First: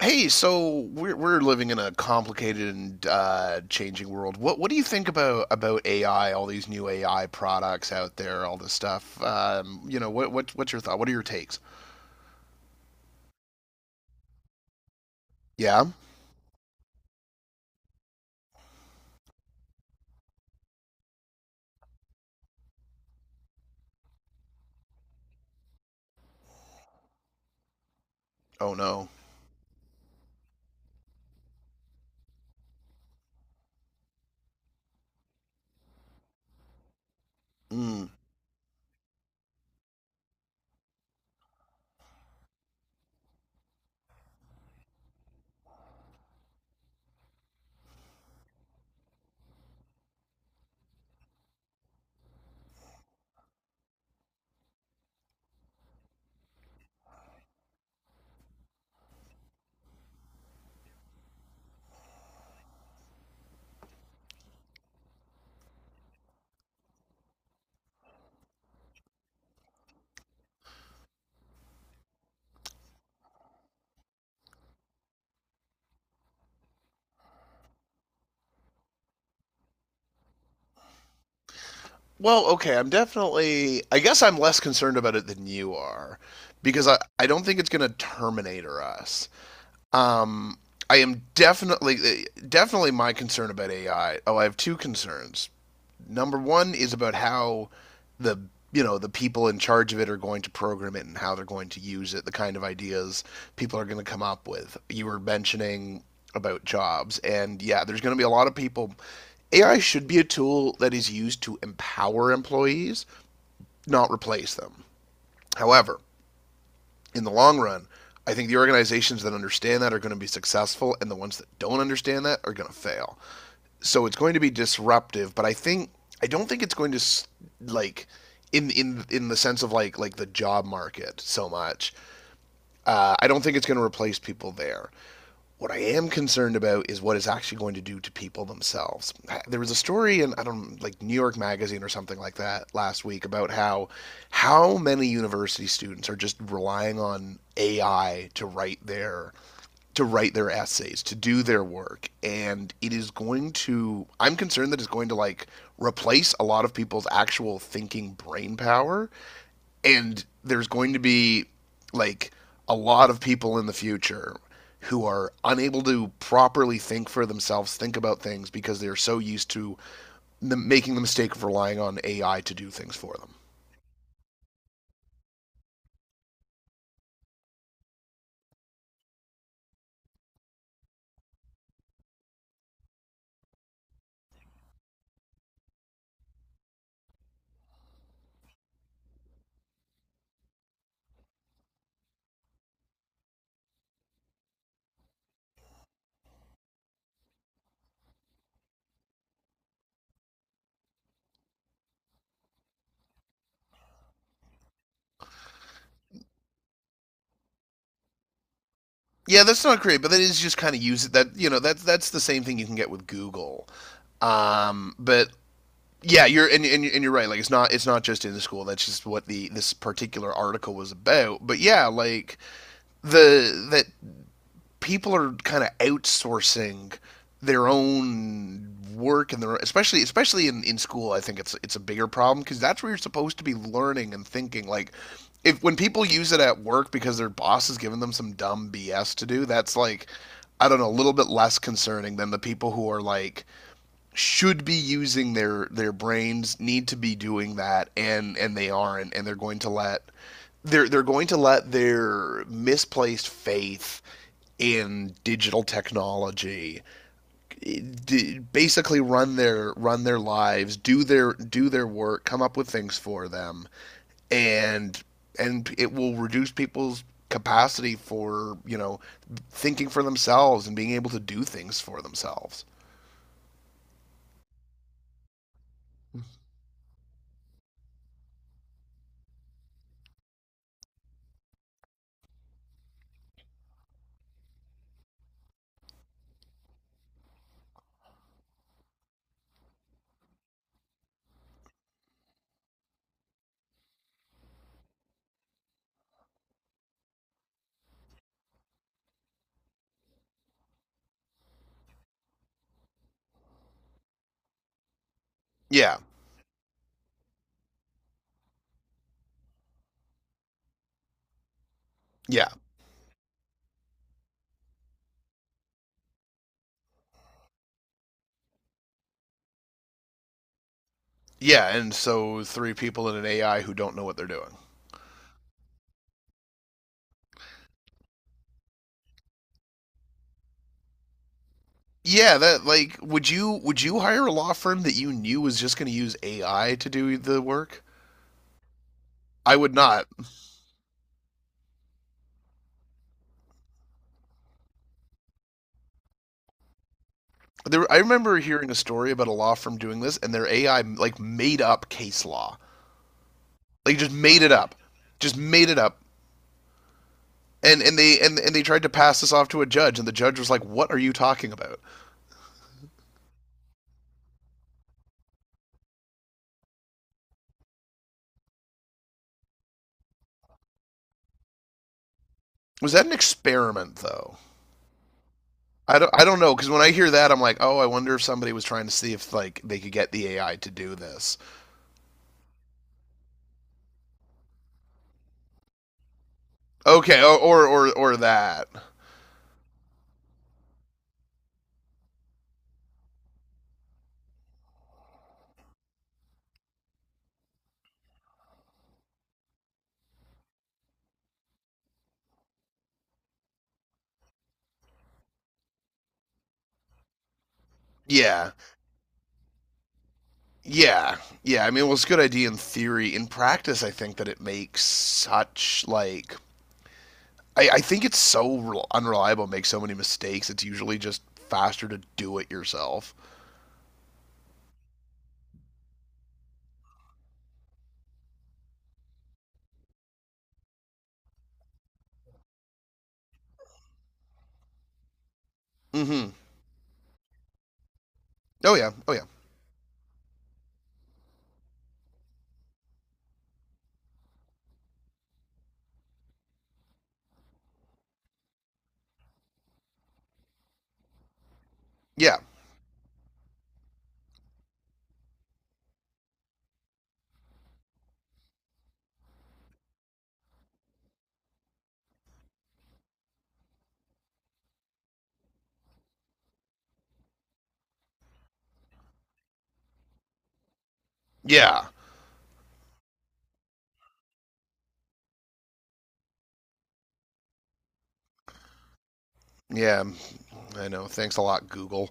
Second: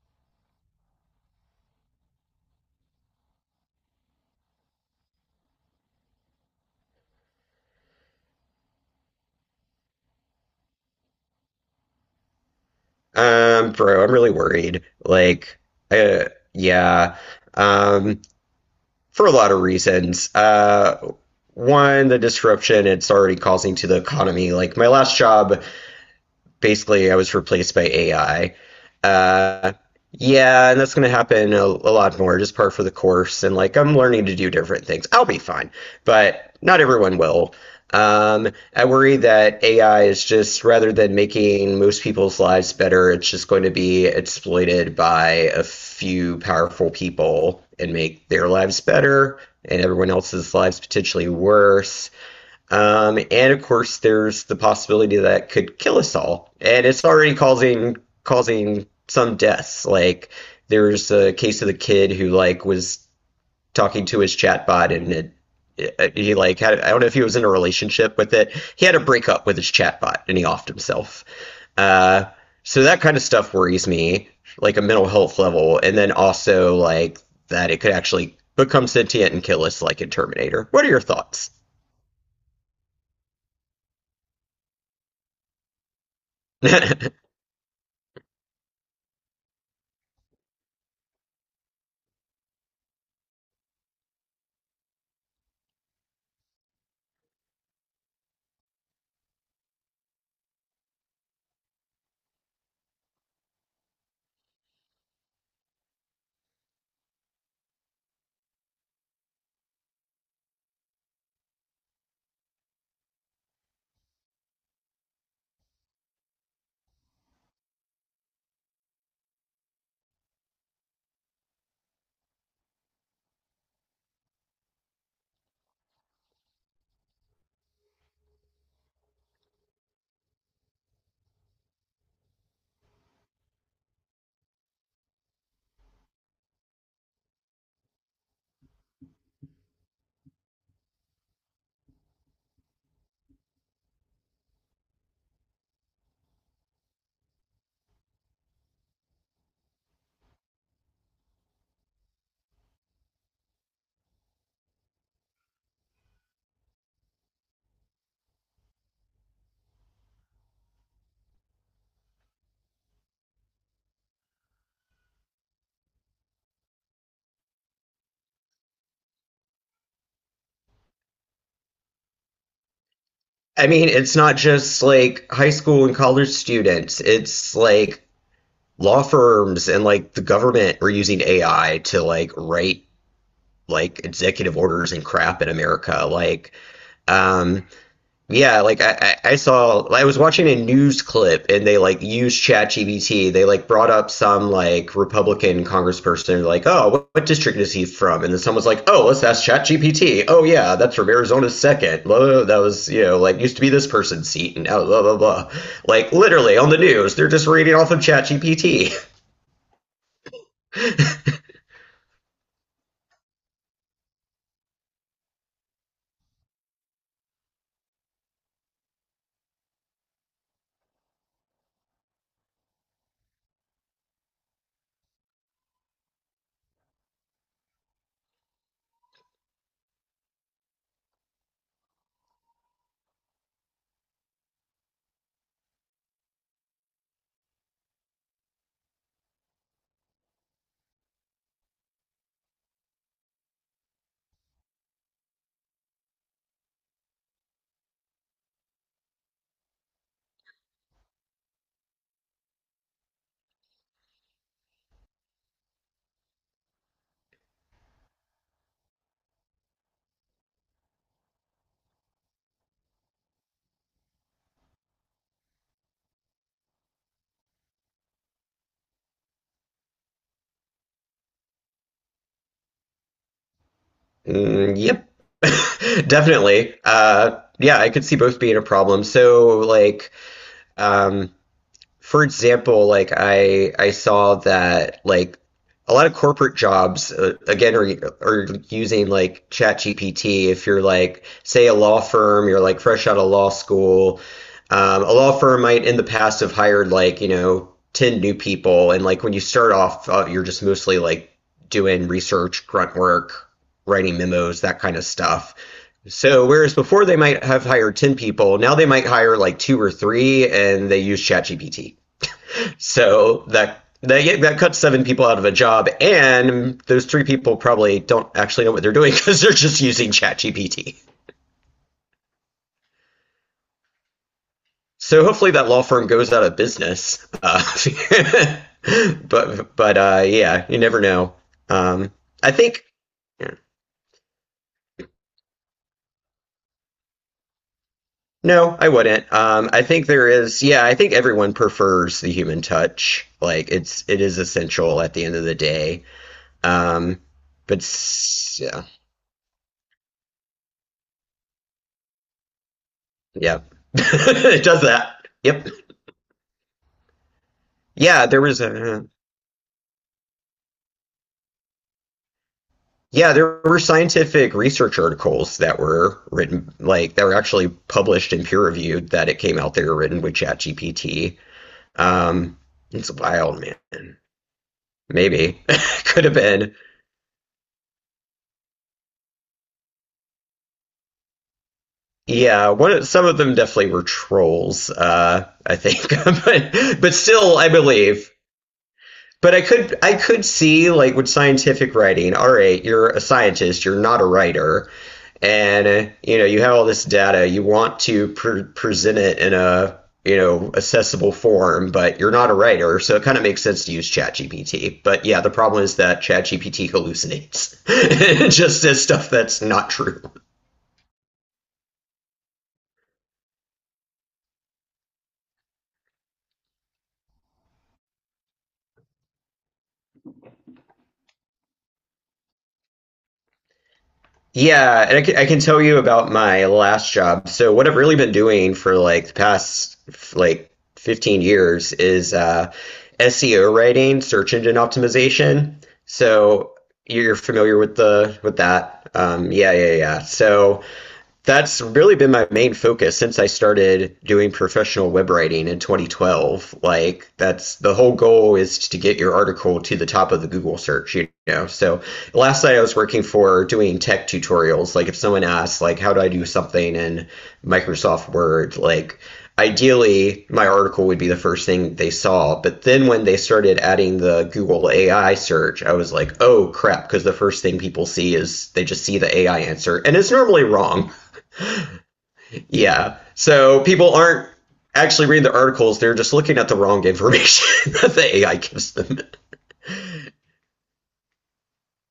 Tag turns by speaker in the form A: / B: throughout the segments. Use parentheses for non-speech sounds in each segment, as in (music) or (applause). A: Hey, so we're living in a complicated and changing world. What do you think about AI? All these new AI products out there, all this stuff. What's your thought? What are your takes?
B: Bro, I'm really worried.
A: Yeah.
B: Uh, yeah, um, for a lot of reasons. One, the disruption it's already causing to the economy. Like, my last job, basically I was replaced by AI.
A: Oh no.
B: Uh, yeah, and that's going to happen a lot more, just par for the course. And like, I'm learning to do different things. I'll be fine, but not everyone will.
A: Mm.
B: Um, I worry that AI is just rather than making most people's lives better, it's just going to be exploited by a few powerful people and make their lives better and everyone else's lives potentially worse. And of course, there's the possibility that it could kill us all, and it's already causing some deaths. Like there's a case of the kid who like was talking to his chatbot, and he like had, I don't know if he was in a relationship with it. He had a breakup with his chatbot, and he offed himself. Uh, so that kind of stuff worries me, like a mental health level, and then also like that it could actually become sentient and kill us, like in Terminator. What are your thoughts?
A: Well, okay. I'm definitely. I guess I'm less concerned about it than you are, because I
B: (laughs)
A: I don't think it's going to Terminator us. Um, I am definitely definitely my concern about AI. Oh, I have two concerns. Number one is about how the the people in charge of it are going to program it and how they're going to use it, the kind of ideas people are going to come up with. You were mentioning about jobs, and yeah, there's going to be a lot of people. AI should be a tool that is used to empower employees, not replace them. However, in the long run, I think the organizations that understand that are going to be successful, and the ones that don't understand that are going to fail, so it's going to be disruptive, but I think I don't think it's going to, like, in the sense of like the job market so much. I don't think it's going to replace people there. What I am concerned about is what it's actually going to do to people themselves. There was a story in, I don't, like, New York Magazine or something like that last week about how many university students are just relying on AI to write their essays, to do their work, and it is going to, I'm concerned that it's going to, like, replace a lot of people's actual thinking brain power and there's going to be, like, a lot of people in the future who are unable to properly think for themselves, think about things because they're so used to the, making the mistake of relying on AI to do things for them.
B: I mean, it's not just like high school and college students. It's like law firms and like the government are using AI to like write like executive orders and crap in America. Um, yeah, like I saw, I was watching a news clip and they like used ChatGPT. They like brought up some like Republican congressperson like, "Oh, what district is he from?" And then someone was like, "Oh, let's ask ChatGPT." "Oh yeah, that's from Arizona's second. Blah, blah, blah. That was, you know, like used to be this person's seat and now blah blah blah." Like literally on the news, they're just reading off of ChatGPT. (laughs)
A: Yeah, that's not great, but that is just kind of use it. That, that's the same thing you can get with Google. But yeah, you're, and you're right. Like, it's not just in the school. That's just what the this particular article was about. But yeah, like the that people are kind of outsourcing their own work and their especially in school, I think it's a bigger problem because that's where you're supposed to be learning and thinking, like if when people use it at work because their boss has given them some dumb BS to do, that's like I don't know a little bit less concerning than the people who are, like, should be using their brains, need to be doing that, and they aren't, and they're going to let they're going to let their misplaced faith in digital technology basically run their lives, do their work, come up with things for them, and and it will reduce people's capacity for, you know, thinking for themselves and being able to do things for themselves.
B: Mm, yep. (laughs) Definitely. Yeah, I could see both being a problem. Um for example, like I saw that like a lot of corporate jobs again are using like ChatGPT. If you're like say a law firm, you're like fresh out of law school. A law firm might in the past have hired like you know 10 new people, and like when you start off, you're just mostly like doing research, grunt work, writing memos, that kind of stuff.
A: yeah
B: So whereas before they might have hired 10 people, now they might hire like two or three, and they use ChatGPT.
A: yeah
B: So that yeah, that cuts seven people out of a job, and those three people probably don't actually know what they're doing (laughs) because they're just using ChatGPT.
A: Yeah, and so three people in an AI who don't know what they're doing.
B: So hopefully that law firm goes out of business. (laughs) But yeah, you never know. Um,
A: Yeah,
B: I
A: that,
B: think
A: like, would you hire a law firm that you knew was just going to use AI to do the work?
B: no, I wouldn't.
A: I would
B: I
A: not.
B: think there is. Yeah, I think everyone prefers the human touch. Like it is essential at the end of the day. Um, but
A: There, I remember hearing a
B: yeah,
A: story about a law firm doing this, and their AI like made up case law,
B: yeah, (laughs)
A: like just made it
B: it
A: up,
B: does that.
A: just
B: Yep.
A: made it up, and they
B: Yeah,
A: and
B: there
A: and
B: was
A: they tried to
B: a
A: pass this off to a judge, and the judge was like, "What are you talking about?"
B: yeah, there were scientific research articles that were written, like that were actually published and peer reviewed, that it came out they were written with ChatGPT. Um,
A: Was that
B: it's
A: an
B: wild,
A: experiment
B: man.
A: though?
B: Maybe (laughs)
A: I don't I
B: could have
A: don't know because
B: been.
A: when I hear that, I'm like, "Oh, I wonder if somebody was trying to see if like they could get the AI to do this."
B: Yeah, some of them definitely were trolls. I think, (laughs) but
A: Okay,
B: still,
A: or
B: I
A: or or,
B: believe.
A: that.
B: But I could see like with scientific writing. All right, you're a scientist. You're not a writer and you know you have all this data, you want to present it in a you know accessible form, but you're not a writer, so it kind of makes sense to use ChatGPT, but yeah, the problem is that ChatGPT hallucinates (laughs)
A: Yeah.
B: just says stuff that's not true.
A: Yeah. Yeah, I mean, well, it's a good idea in theory. In practice, I think that it makes such like I think it's so unreliable, makes so many mistakes. It's usually just faster to do it yourself.
B: Yeah, and I can tell you about my last job. So what I've really been doing for like the past 15 years is SEO writing, search engine optimization.
A: Mm-hmm.
B: So you're familiar with the with
A: Oh yeah.
B: that.
A: Oh yeah.
B: Yeah, yeah, yeah. So that's really been my main focus since I started doing professional web writing in 2012. Like that's the whole goal is to get your article to the top of the Google search, you know. So
A: Yeah.
B: last night I was working for doing tech tutorials. Like if someone asks like how do I do something in Microsoft Word, like ideally my article would be the first thing they saw, but then when they started adding the Google AI search, I was like, oh crap, because the first thing people see is they just see the AI answer and it's normally wrong.
A: Yeah.
B: Yeah. So people aren't actually reading the articles, they're just looking at the wrong information (laughs) that the AI gives them.
A: Yeah. I know. Thanks a lot, Google.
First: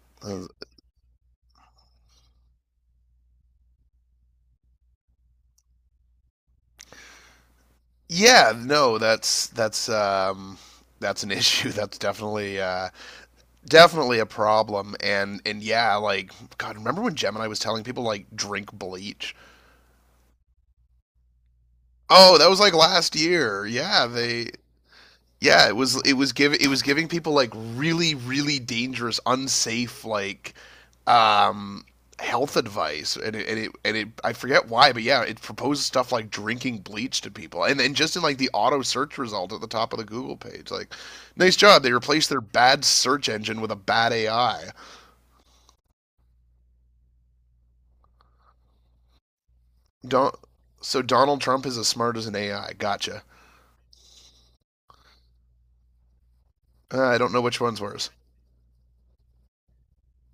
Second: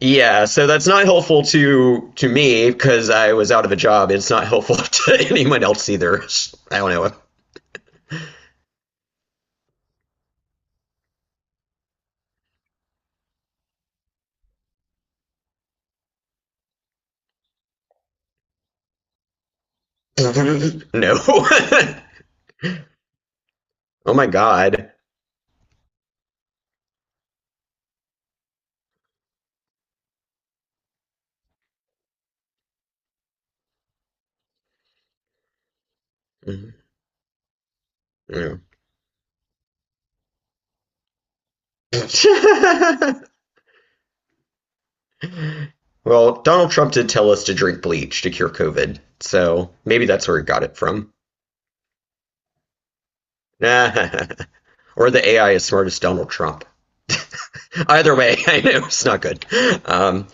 B: Yeah,
A: Uh,
B: so that's not helpful to me because I was out of a job. It's not helpful (laughs) to anyone else either. I don't
A: yeah. No, that's an (laughs) issue. That's definitely definitely a problem and yeah like god remember when Gemini was telling people like drink bleach.
B: know. (laughs) No. (laughs)
A: Oh, that was like last year. Yeah,
B: Oh my
A: they,
B: god.
A: yeah, it was give it was giving people like really really dangerous unsafe like um health advice, and it I forget why but yeah it proposes stuff like drinking bleach to people and just in like the
B: Yeah.
A: auto search result at the top of the Google page like nice job, they replaced their bad search
B: (laughs)
A: engine with a bad AI.
B: Well, Donald Trump did tell us to drink bleach to cure COVID, so maybe that's
A: Don-
B: where he got it
A: so
B: from.
A: Donald Trump is as smart as an AI. Gotcha.
B: (laughs) Or the AI is smart as Donald Trump. (laughs)
A: I don't know which one's worse.
B: Either way, I know it's not good. Um,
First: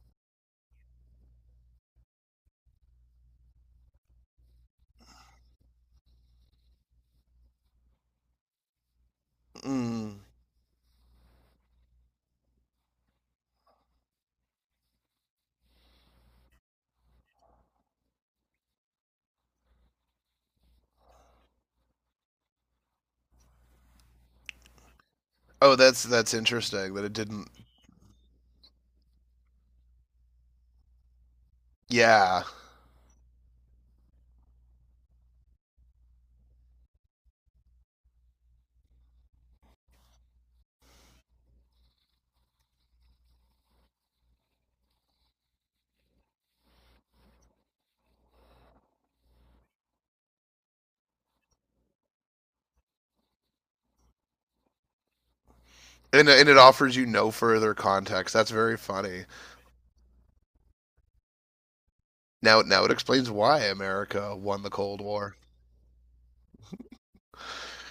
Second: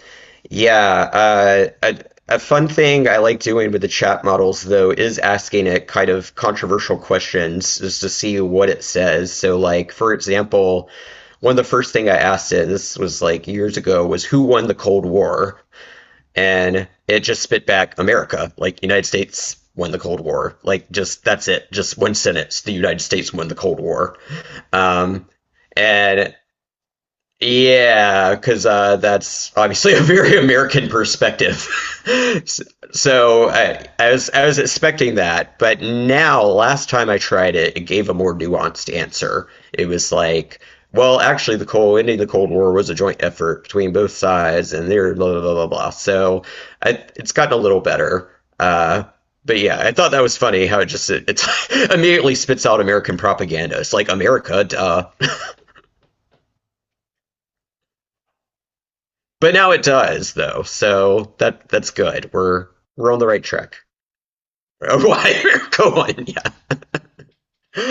B: yeah, uh, a, a fun thing I like doing with the chat models, though, is asking it kind of controversial questions just to see what it says. So, like, for
A: Mm.
B: example, one of the first thing I asked it, this was like years ago, was who won the Cold War? And it just spit back America, like United States won the Cold War, like just that's it, just one sentence, the United States won the Cold War, um,
A: Oh, that's
B: and
A: interesting that it didn't.
B: yeah, because that's obviously (laughs) a very American perspective.
A: Yeah,
B: (laughs) So I was expecting that, but now last time I tried it, it gave a more nuanced answer. It was like, well, actually, the cold ending the Cold War was a joint effort between both sides, and they're blah blah blah blah blah. So I, it's gotten a little better. Uh, but yeah, I thought that was funny how it just it, it's (laughs) immediately spits out American propaganda. It's like America, duh.
A: and it offers you no further context. That's very funny.
B: But now it does though, so that's good.
A: Now
B: We're
A: now it
B: we're on the
A: explains
B: right
A: why
B: track.
A: America won the
B: (laughs)
A: Cold War.
B: Why go on? Yeah. All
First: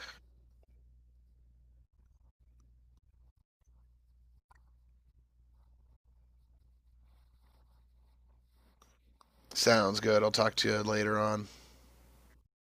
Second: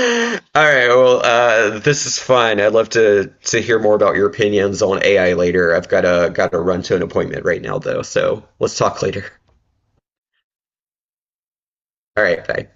B: right. Well, this is fun. I'd love to hear more about your opinions on AI later. I've got to run to an appointment right now though, so let's talk later.
A: Sounds good. I'll talk to you later on.
B: All right. Bye.